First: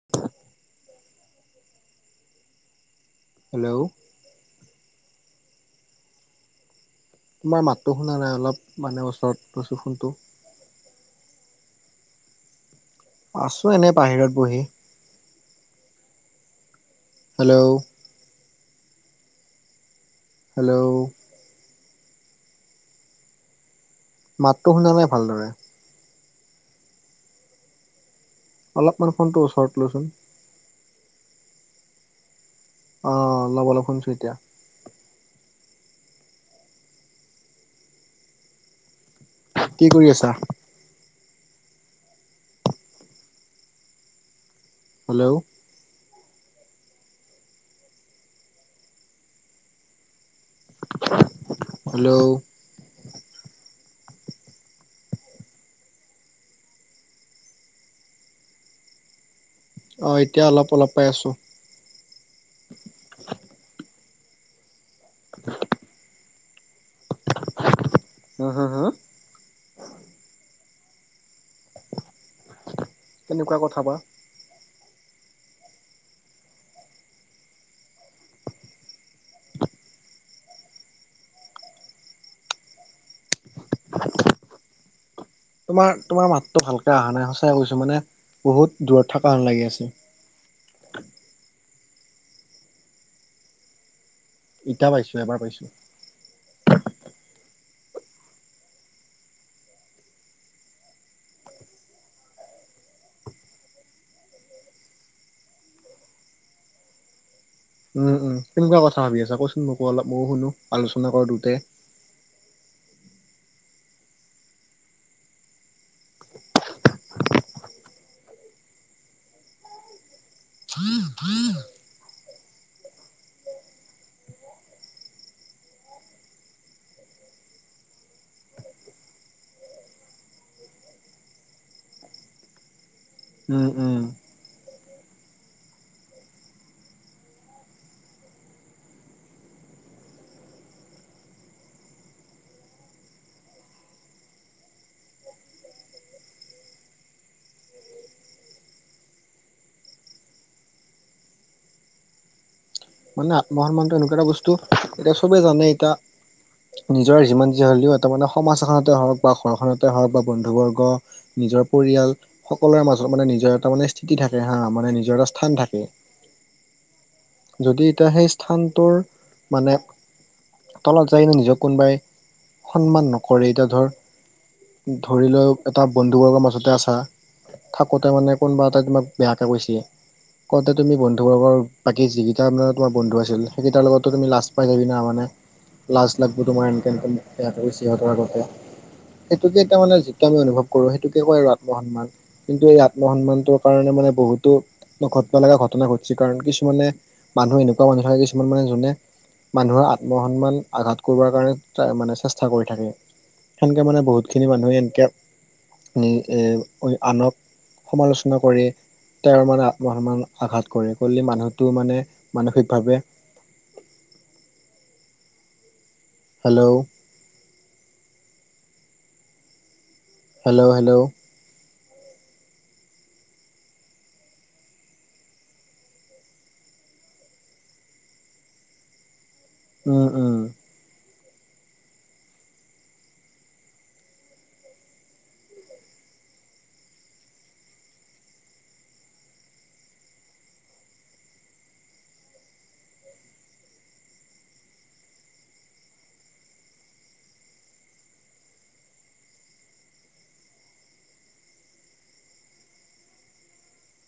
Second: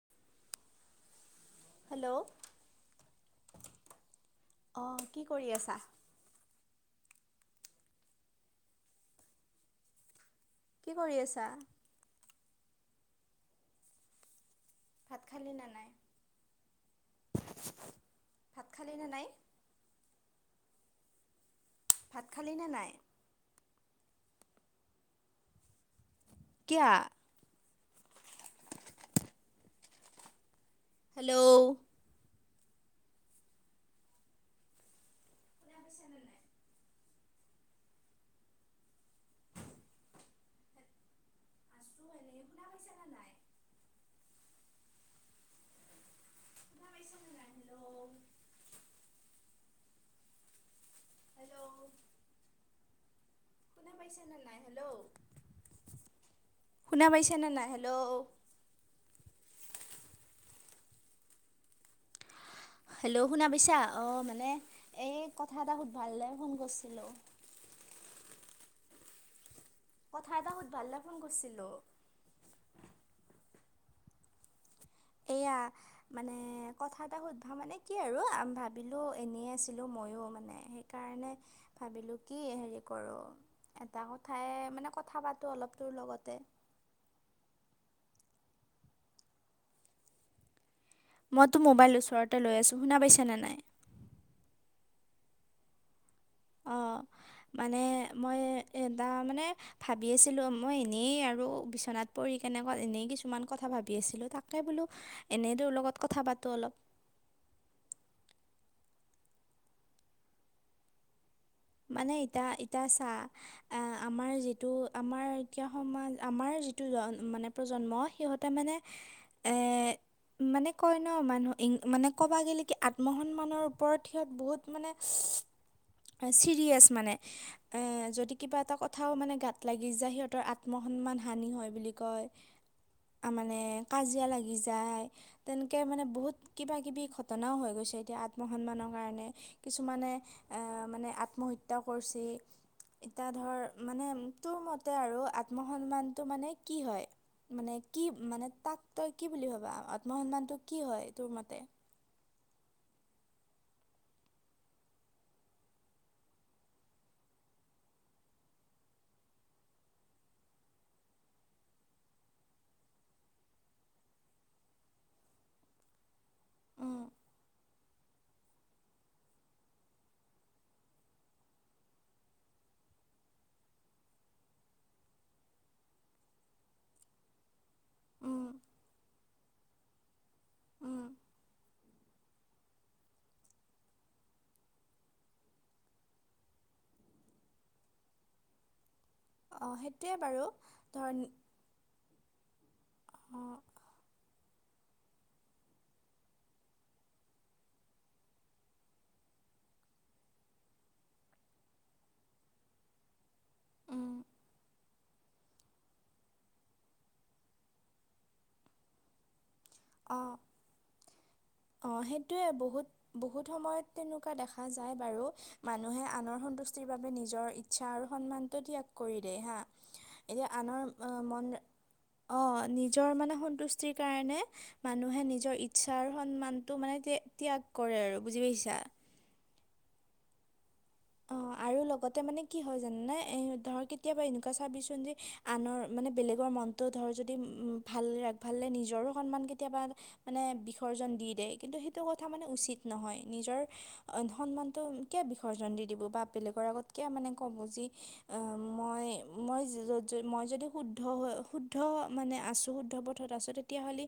[inaudible] Hello hello অঁ কি কৰি আছা? তোমাৰ মাতটো শুনা নাই অলপ মানে ওচৰত লৈছোঁ ফোনটো। কি কৰি আছা? আছো এনেই বাহিৰত বহি। ভাত খালি না নাই? হেল্ল' ভাত খালি না নাই? হেল্ল' ভাত খালি না নাই? মাতটো শুনা নাই ভালদৰে। কিয়া? অলপমান ফোনটো ওচৰত লচোন। হেল্ল' অ অলপ অলপ শুনছোঁ এতিয়া। [unintelligible] কি কৰি আছা? আছোঁ এনে শুনা পাইছে নে নাই? হেল্ল' শুনা পাইছা না নাই হেল্ল'। হেল্ল' শুনা পাইছেনে নাই হেল্ল'? অ এতিয়া অলপ অলপ পাই আছোঁ। হেল্ল' শুনা পাইছা অঁ মানে এই কথা এটা সুধবা লে ফোন কৰছিলোঁ। উম হুম হুম। কথা এটা সুধভালে ফোন কৰছিলোঁ। কেনেকুৱা কথা বা! এয়া মানে কথা এটা সুধবা মানে কি আৰু ভাবিলো এনেই আছিলো মইয়ো মানে কাৰণে ভাবিলো কি হেৰি কৰো। এটা কথাই মানে কথা পাতো অলপ তোমাৰ তোৰ তোমাৰ লগতে। মাতটো ভালকে অহা নাই সঁচাই কৈছো মানে বহুত দূৰত থাকা হান লাগি আছে। মইতো মোবাইল ওচৰতে লৈ আছোঁ শুনা পাইছানে নাই? ইতিয়া পাইছো এবাৰ পাইছো অ, মানে মই এ তাৰমানে ভাবি আছিলোঁ মই এনেই আৰু বিচনাত পৰি কেনেকৈ এনেই কিছুমান কথা ভাবি আছিলোঁ তাকে বোলো এনেই তোৰ লগত কথা পাতো অলপ। উম, উম, কেনকুৱা কথা ভাবি ক'চোন মোকো অলপ ময়ো শুনো আলোচনা কৰো দুয়োতায়। মানে এইটা এইটা চা আহ, আমাৰ যিটো আমাৰ কিয় সমাজ আমাৰ যিটো জন মানে প্ৰজন্ম সিহঁতে মানে এ [inaudible] মানে কয় ন' মানুহ [unintelligible] মানে ক'বা গ'লে কি আত্মসন্মানৰ ওপৰত সিহঁত বহুত মানে ছিৰিয়েছ মানে এ যদি কিবা এটা কথাও মানে গাত লাগি যায় সিহঁতৰ আত আত্মসন্মান হানি হয় বুলি কয় মানে উম উম কাজিয়া লাগি যায়। তেনকে মানে বহুত কিবা কিবি ঘটনাও হৈ গৈছে এতিয়া আত্ম সন্মানৰ কাৰণে। কিছুমানে এহ, মানে আত্মহত্যাও কৰছি। এতিয়া ধৰ মানে তোৰ মতে আৰু আত্মসন্মানটো মানে কি হয়? মানে কি মানে তাক তই কি বুলি ভাবা আত্মসন্মানটো কি হয় তোৰ মতে? মানে আত্মসন্মানটো এনেকুৱা এটা বস্তু এতিয়া চবে জানে এতিয়া নিজৰ যিমান যি হ'লেও এটা মানে সমাজ এখনতে বা ঘৰখনতে হওক বা বন্ধু বৰ্গ নিজৰ পৰিয়াল সকলোৰে মাজত মানে নিজৰ এটা মানে স্থিতি থাকে হা মানে নিজৰ এটা স্থান থাকে। উম। যদি এতিয়া সেই স্থানটোৰ মানে তলত যাইনো নিজক কোনবাই সন্মান নকৰে এতিয়া ধৰ ধৰি ল' এটা বন্ধুবৰ্গৰ মাজতে আছা থাকোতে মানে উম, কোনোবা এটাই তোমাক বেয়াকে কৈছে কওঁতে তুমি উম, বন্ধুবৰ্গৰ বাকী যিকি টা মানে তোমাৰ বন্ধু আছিল সেইকেইাৰ লগততো তুমি লাজ পাই যাবি না মানে লাজ লাগব তোমাৰ এনকে এনকে মোক বেয়াকে কৈছে সিহঁতৰ আগতে। সেইটোকে অ' তাৰ মানে সেইটোৱে যিটো আমি বাৰু অনুভৱ কৰো ধৰ সেইটোকে কয় আৰু আত্ম সন্মান কিন্তু এই আত্ম অ' সন্মানটোৰ কাৰনে মানে বহুতো নঘটবালাগা ঘটনা ঘটছে কাৰণ কিছুমানে মানুহ এনেকুৱা মানুহ থাকে কিছুমান মানে যোনে মানুহৰ আত্ম সন্মান আঘাত কৰৱাৰ কাৰণে মানে ট্ৰাই চেষ্টা কৰি থাকে। সেনকে মানে উম, বহুতখিনি মানুহে এনকে নি এ অ-আনক সমালোচনা কৰি তেওঁৰ মানে আত্মসন্মান অ', আঘাত কৰে, কৰিলে মানুহকটো মানে [unintelligible] বহুত মানসিকভাৱে বহুত সময়ত তেনেকুৱা দেখা যায় বাৰু মানুহে আনৰ হেল্ল' সন্তুস্তিৰ বাবে নিজৰ ইচ্ছা আৰু সন্মানটো ত্যাগ কৰি দিয়ে হা। এতিয়া হেল্ল' আনৰ হেল্ল' মন অ', নিজৰ মানে সন্তুষ্টিৰ কাৰণে মানুহে নিজৰ ইচ্ছা আৰু সন্মানটো মানে ত্যা-ত্যাগ কৰে আৰু বুজি পাইছা? উম, উম। অঁ [inaudible] আৰু লগতে মানে কি হয় জানানে এই ধৰ কেতিয়াবা এনেকুৱা চাবিচোন যে আনৰ মানে বেলেগৰ মন তো ধৰ যদি ভাল ভাল নিজৰো সন্মান কেতিয়াবা মানে বিসৰ্জন দি দিয়ে কিন্তু সেইটো কথা মানে উচিত নহয়, নিজৰ অ', সন্মানটো কিয় বিসৰ্জন দি দিব বা বেলেগৰ আগত কিয় মানে ক'ব যি অ', মই মই য-য-যদি শুদ্ধ হৈ শুদ্ধ মানে আছোঁ শুদ্ধ পথত আছোঁ তেতিয়াহ'লে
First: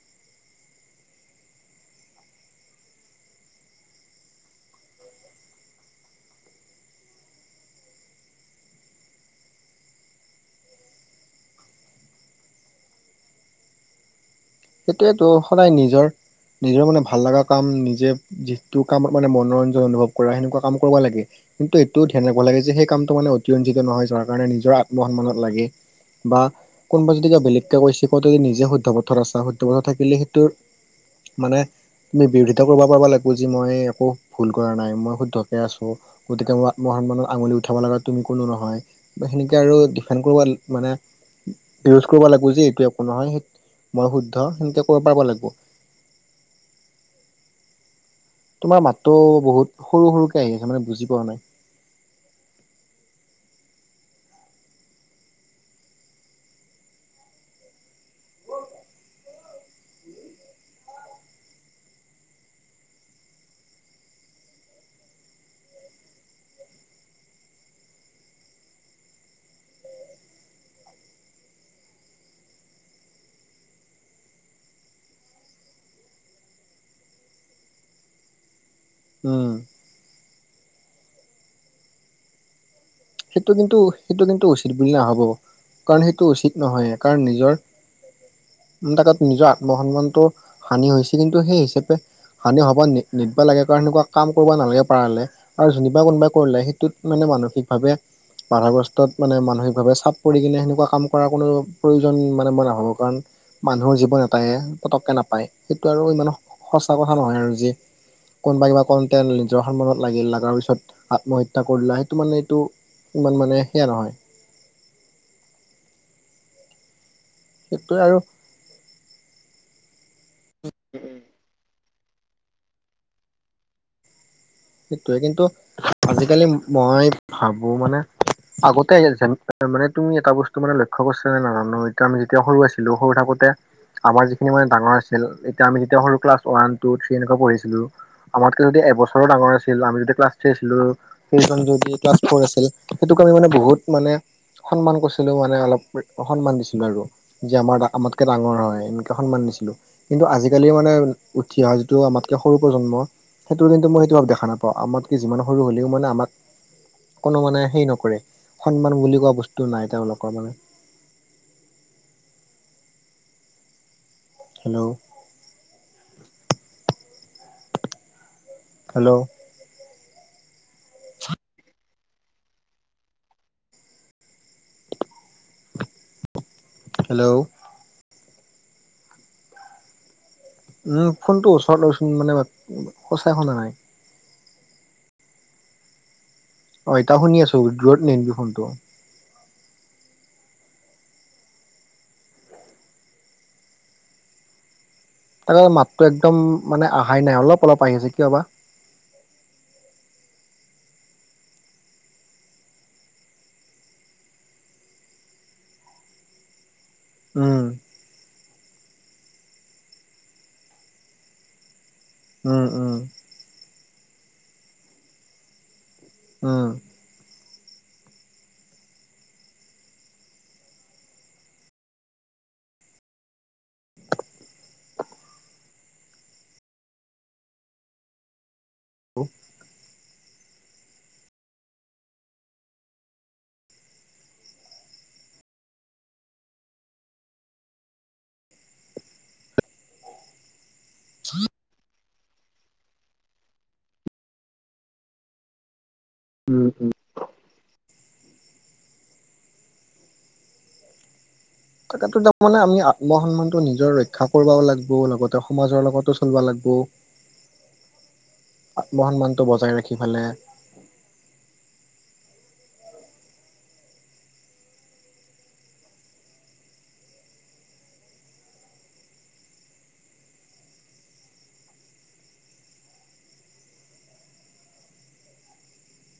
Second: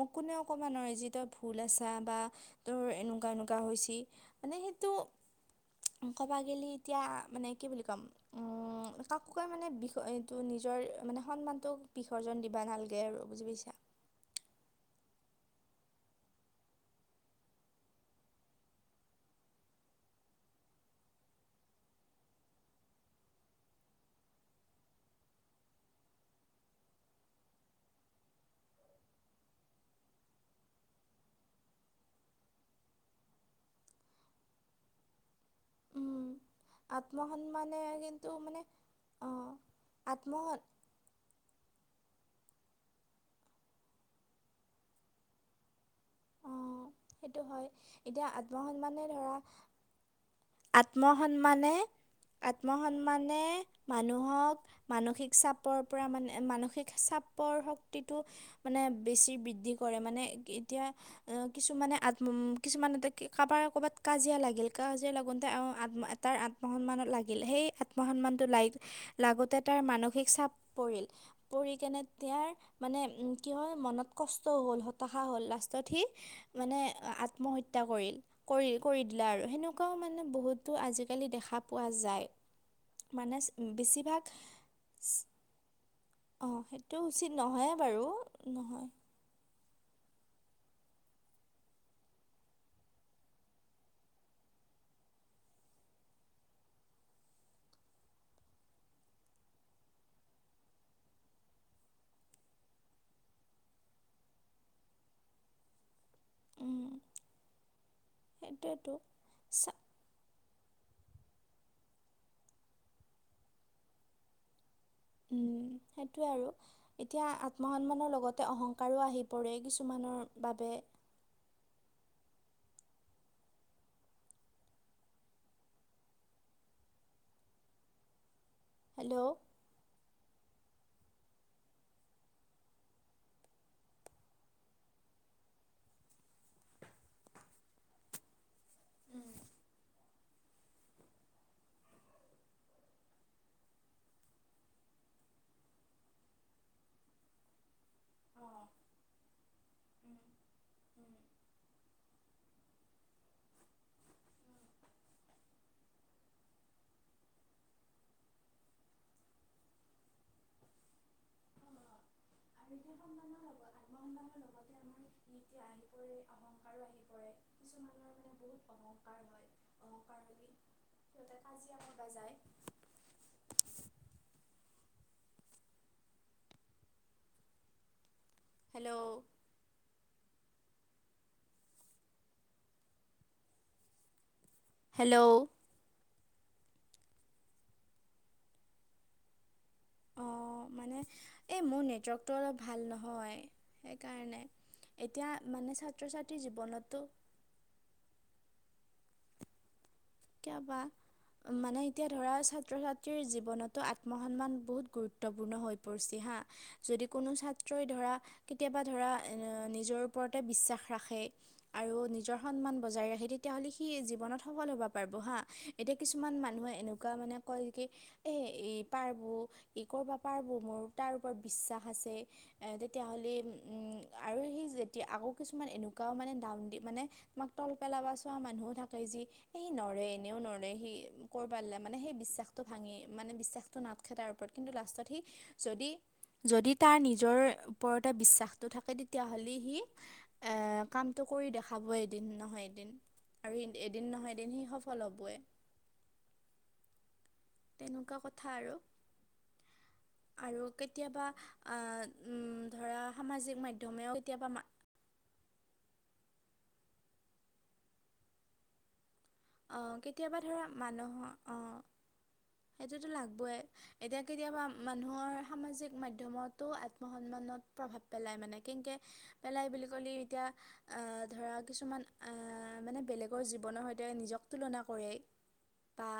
মোক কোনেও কবা নোৱাৰে যি তই ভুল আছা বা তোৰ এনেকুৱা এনেকুৱা হৈছি। মানে, সেইটো ক'বা গেলি এতিয়া, মানে কি বুলি ক'ম? উম, কাকোকে মানে বিষয় এইটো নিজৰ, মানে সন্মানটোক বিসৰ্জন দিবা নালগে আৰু। বুজি পাইছা? সেইটোয়েতো সদায় নিজৰ, নিজৰ মানে ভাল লাগা কাম নিজে যিটো কাম মানে মনোৰঞ্জন অনুভৱ কৰা, সেনেকুৱা কাম কৰিব লাগে। কিন্তু এইটোও ধ্যান ৰাখিব লাগে যে, সেই কামটো মানে অতিৰঞ্জিত নহয় যাৰ কাৰণে নিজৰ আত্ম সন্মানত লাগে। বা কোনবাই যদি কিবা, বেলেগকে কৈছে কওঁতে যদি নিজে শুদ্ধ পথত আছাঁ, শুদ্ধ পথত থাকিলে সেইটো মানে তুমি, বিৰোধিতা কৰিব পাৰব লাগব যে, মই একো ভুল কৰা নাই, মই শুদ্ধ। [inaudible] আছোঁ উম, গতিকে, মোৰ আত্মসন্মানত আঙুলি উঠাব আত্মসন্মানে লগা তুমি কিন্তু কোনো মানে নহয়। বা অঁ সেনেকে আৰু ডিফেন আত্মসন কৰিব মানে, বিৰোধ কৰিব লাগব যে এইটো একো নহয়। মই শুদ্ধ সেনেকে ক'ব পাৰিব লাগব। সেটো হয়, এতিয়া তোমাৰ আত্মসন্মানে মাতটো ধৰা বহুত সৰু সৰুকে, আহি [inaudible] নাই আত্মসন্মানে, আত্মসন্মানে, মানুহক মানসিক চাপৰ পৰা, মানে মানসিক চাপৰ শক্তিটো মানে বেছি বৃদ্ধি কৰে, মানে এতি এতিয়া অ, কিছুমানে আত্ম উম, কিছুমান [inaudible] কাৰোবাৰ কবাত কাজিয়া লাগিল, কাজিয়া লাগ তে, অ, আতম তাই আত্মসন্মানত লাগিল, সেই আত্মসন্মানটো লাইগ লাগোতে তাৰ মানসিক চাপ পৰিল, পৰি কেনে তিয়াৰ মানে উম, কি হয়, মনত কষ্ট হ'ল, হতাশা হ'ল। লাষ্টত সি মানে আত্মহত্যা, কৰিল। কৰিল, কৰি দিলে আৰু উম সেনেকুৱাও মানে বহুতো আজিকালি দেখা পোৱা যায়। মানে সেইটো কিন্তু, বেছিভাগ সেইটো কিন্তু, উচিত বুলি নাভাবো কাৰণ সেই টো, উচিত অঁ নহয়, সেইটো কাৰণ উচিত নিজৰ নহয়ে বাৰু নহয় [inaudible] নিজৰ আত্মসন্মানটো হানি হৈছে, কিন্তু সেই হিচাপে হানি হ'ব নিদ, নিদবা লাগে কাৰণ, সেনেকুৱা কাম কৰিব নালগে পাৰলে আৰু যেনিবা কোনোবা কৰিলে, সেইটোত মানে মানসিকভাৱে বাধাগ্ৰস্তত মানে মানসিকভাৱে চাপ পৰি কিনে সেনেকুৱা কাম কৰাৰ কোনো প্ৰয়োজন মানে মই নাভাবো কাৰণ মানুহৰ জীৱন এটাইহে, পতককে নাপায় সেইটো আৰু ইমান স উম, সঁচা কথা নহয় আৰু যি সেইটোৱেতো কোনবা-কিবা [inaudible] নিজৰ চা সন্মানত লাগিল, লাগাৰ পিছত আত্মহত্যা কৰিলা সেইটো মানে এইটো ইমান মানে সেয়া নহয়। উম, সেইটোৱে আৰু এতিয়া সেইটোৱে আত্মসন্মানৰ আৰু লগতে অহং কাৰো, আহি পৰে কিছুমানৰ বাবে। সেটোৱে কিন্তু, আজিকালি মই ভাবো মানে আগতে যেন হেল্ল' মানে তুমি এটা বস্তু মানে লক্ষ্য কৰিছা না, নাজানো এতিয়া আমি যেতিয়া সৰু আছিলো সৰু থাকোতে আমাৰ যিখিনি মানে ডাঙৰ আছিল, এতিয়া আমি যেতিয়া সৰু ক্লাছ ওৱান, টু, থ্ৰী এনেকুৱা পঢ়িছিলোঁ আমাতকে যদি এবছৰৰ ডাঙৰ, আছি [inaudible] আমিতো ক্লাছ থ্ৰী আছিলো, [inaudible] ক্লাছ ফৰ আছিল সেইটো কাৰণে মানে বহুত মানে সন্মান কৰিছিলোঁ মানে, অলপ [inaudible] অসন্মান দিছিলো আৰু যে আমাৰ গা আমাতকে ডাঙৰ হয়, এনেকে সন্মান দিছিলো কিন্তু আজিকালি মানে উঠি অহা, যিটো আমাতকে সৰু প্ৰজন্ম সেইটোৰ কিন্তু মই সেইটো [inaudible] দেখা নাপ পাওঁ, আমাত কে যিমান সৰু হ'লেও মানে আমাক কোনো মানে হেৰি নকৰে, সন্মান বুলি কোৱা বস্তু নাই তেওঁলোকৰ মানে। [unintelligible] হেল্ল'। নি, এতিয়া আহি পৰে অহংকাৰো আহি পৰে, কিছুমানৰ মানে বহু হেল্ল'। তেওঁ লোকে কাজিয়া লগাই যায়। হেল্ল'। হেল্ল'। উম, ফোনখনটো ওচৰত লৈচোন মানে উম', মই সঁচাই শুনা নাই। হেল্ল',। অ', এতিয়া শুনি আছোঁ দূৰত নিনবি ফোনটো। অ', মানে এই মোৰ নেটৱৰ্কটো অলপ ভাল নহয় সেইকাৰণে। এতিয়া তাৰে মানে মাতটো ছাত্ৰ একদম ছাত্ৰীৰ মানে জীৱনতো আহাই নাই অলপ-অলপ আহি আছে কিয় বা? কিয় বা? মানে এতিয়া ধৰা ছাত্ৰ-ছাত্ৰীৰ জীৱনতো আত্মসন্মান বহুত গুৰুত্বপূৰ্ণ হৈ পৰছে হাঁ। যদি কোনো উম ছাত্ৰই ধৰা। কেতিয়াবা ধৰা এএএ', নিজৰ ওপৰতে বিশ্বাস ৰাখে আৰু নিজৰ উম সন্মান উম বজাই ৰাখে হেৰি। তেতিয়াহ'লে সি জীৱনত সফল হ'বা পাৰবো হা, এতিয়া কিছুমান উম মানুহে এনেকুৱা মানে কয় কি? এ', ই পাৰবো, ই কৰবা পাৰবো, মোৰ তাৰ ওপৰত বিশ্বাস আছে। এ', তেতিয়াাহ'লে উম', আৰু সেই যেতিয়া আকৌ কিছুমান এনেকুৱাও মানে ডাউ দি মানে। তোমাক তল পেলাবা চোৱা মানুহো থাকে যি। সি নৰে এনেও নৰে সি ক'ৰ পালে মানে সেই বিশ্বাসটো ভাঙি। মানে বিশ্বাসটো নাটখে তাৰ ওপৰত কিন্তু লাষ্টত সি যদি। যদি তাৰ নিজৰ ওপৰতে বিশ্বাসটো থাকে তেতিয়াহ'লে সি। এ [unintelligible] কামটো কৰি দেখাবোই এদিন নহয় এদিন আৰু এ', -এদিন নহয় এদিন সি সফল হ'বই। উম', -উম',। তেনেকুৱা কথা আৰু, আৰু কেতিয়াবা। আহ, থাকা টো উম, তাৰমানে আমি ধৰা আত্ম সামাজিক সন্মানটো নিজৰ মাধ্যমেও ৰক্ষা কেতিয়াবা কৰিব মা- লাগব। আৰু লগতে সমাজৰ লগতো চলবা লাগব। আত্ম সন্মানটো বজাই অ' ৰাখি ফালে। কেতিয়াবা ধৰা মানুহৰ। অহ',। এইটোতো লাগবোই। এতিয়া কেতিয়াবা মানুহৰ সামাজিক মাধ্যময়তো আত্ম সন্মানত প্ৰভাৱ পেলাই মানে কেনকে। পেলাই বুলি ক'লি এতিয়া। অ', ধৰা কিছুমান অঅঅঅ', মানে বেলেগৰ জীৱনৰ সৈতে নিজক তুলনা কৰেই। [unintelligible] বা,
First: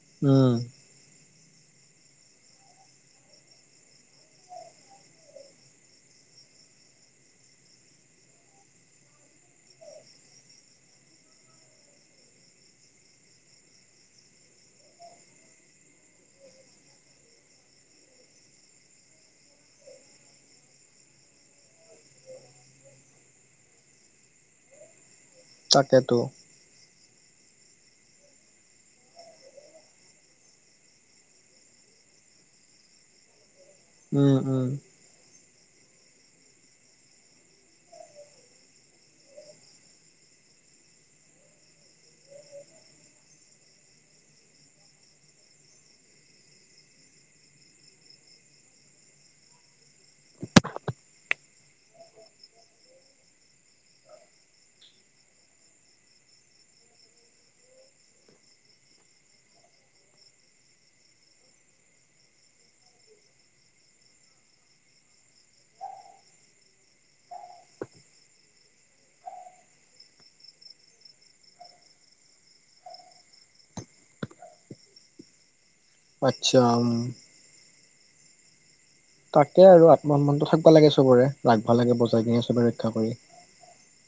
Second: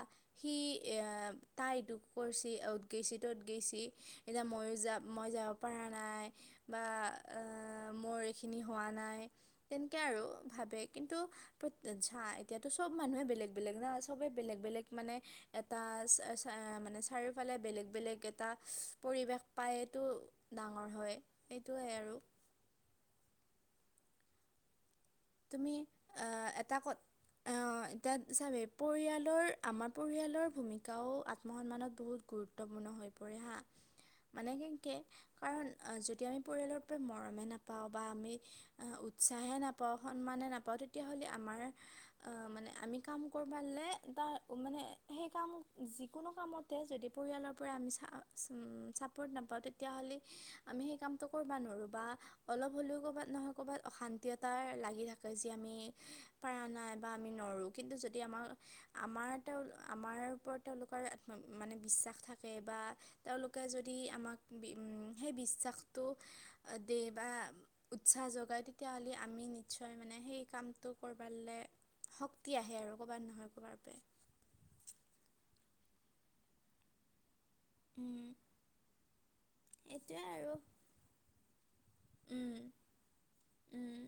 সি। উম এ', -আ', তাই দুঃখ কৰছি অ'ত গৈছি ত'ত গৈছি, এতিয়া ময়ো যাম, মই যাওঁক। পাৰা নাই বা আআআ', মোৰ এইখিনি হোৱা নাই। তেনেকে আৰু ভাবে কিন্তু। প্ৰত্যেক ঝা এতিয়াতো চব মানুহে বেলেগ বেলেগ না চবে বেলেগ বেলেগ মানে। এটা চা-চা, অ', মানে চাৰিওফালে বেলেগ বেলেগ এটা পৰিৱেশ পায়টো। ডাঙৰ হয় এইটোৱেই আৰু। তুমি, তাকেতো আ', এটা ক'ত? [unintelligible] এতিয়া [unintelligible] পৰিয়ালৰ আমাৰ পৰিয়ালৰ ভূমিকাও আত্মসন্মানত বহুত। গুৰুত্বপূৰ্ণ হৈ পৰে হা উম মানে উম কেনকে। কাৰণ যদি আমি পৰিয়ালৰ পৰা মৰমে নাপাওঁ বা আমি উৎসাহে নাপ সন্মানে নাপাওঁ তেতিয়াহ'লে আমাৰ। আ' মানে আমি কাম [unintelligible] মানে সেই কাম যিকোনো কামত। [unintelligible] যদি পৰিয়ালৰ পৰা আমি চা উম ছাপৰ্ট নাপাওঁ তেতিয়াহ'লে আমি সেই কামটো। ক'বা নৰোঁ বা অলপ হ'লেও ক'বাত নহয় ক'বাত অশান্তি এট তাৰ লাগি থাকে যি আমি পাৰা নাই বা আমি নৰোঁ কিন্তু যদি আমাক। আমাৰ তেওঁৰ আমাৰ ওপৰত তেওঁলোকৰ মানে বিশ্বাস থাকে বা তেওঁলোকে যদি আমাক বি উম সেই বিশ্বাসটো। দিয়ে বা উৎসাহ যোগাই তেতিয়া হ'লে। আমি নিশ্চয় মানে সেই কামটো [unintelligible] শক্তি আহে আৰু ক'বাৰ নহয় ক'বাৰ পৰা। আচ্ছা, উম। উম। তাকে আৰু আত্মসন্মানটো থাকিব লাগে চবৰে ৰাখিব লাগে বজাই কিনে চবে ৰক্ষা কৰি। উম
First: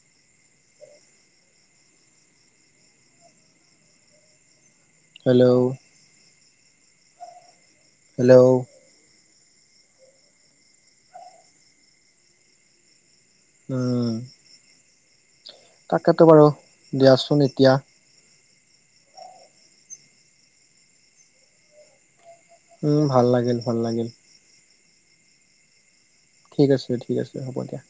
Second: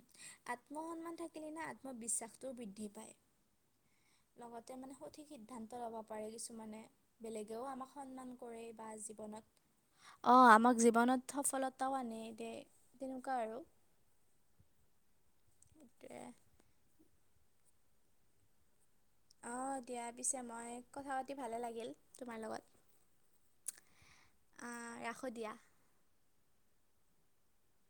আত্মসন্মান থাকিলে না আত্মবিশ্বাসটোও বৃদ্ধি পায়। লগতে মানে সঠিক হেল্ল' সিদ্ধান্ত ল'ব পাৰে কিছুমানে বেলেগেও আমাক। সন্মান হেল্ল' কৰে বা জীৱনত অ' আমাক জীৱনত সফলতাও আনি দিয়ে। তেনেকুৱা আৰু। উম তাকেতো সেইটোৱে বাৰু দিয়াচোন এতিয়া। অ দিয়া পিছে মই কথা পাতি ভালে লাগিল তোমাৰ লগত। উম ভাল লাগিল ভাল লাগিল। অ ৰাখোঁ দিয়া। ঠিক আছে ঠিক আছে হ'ব দিয়া।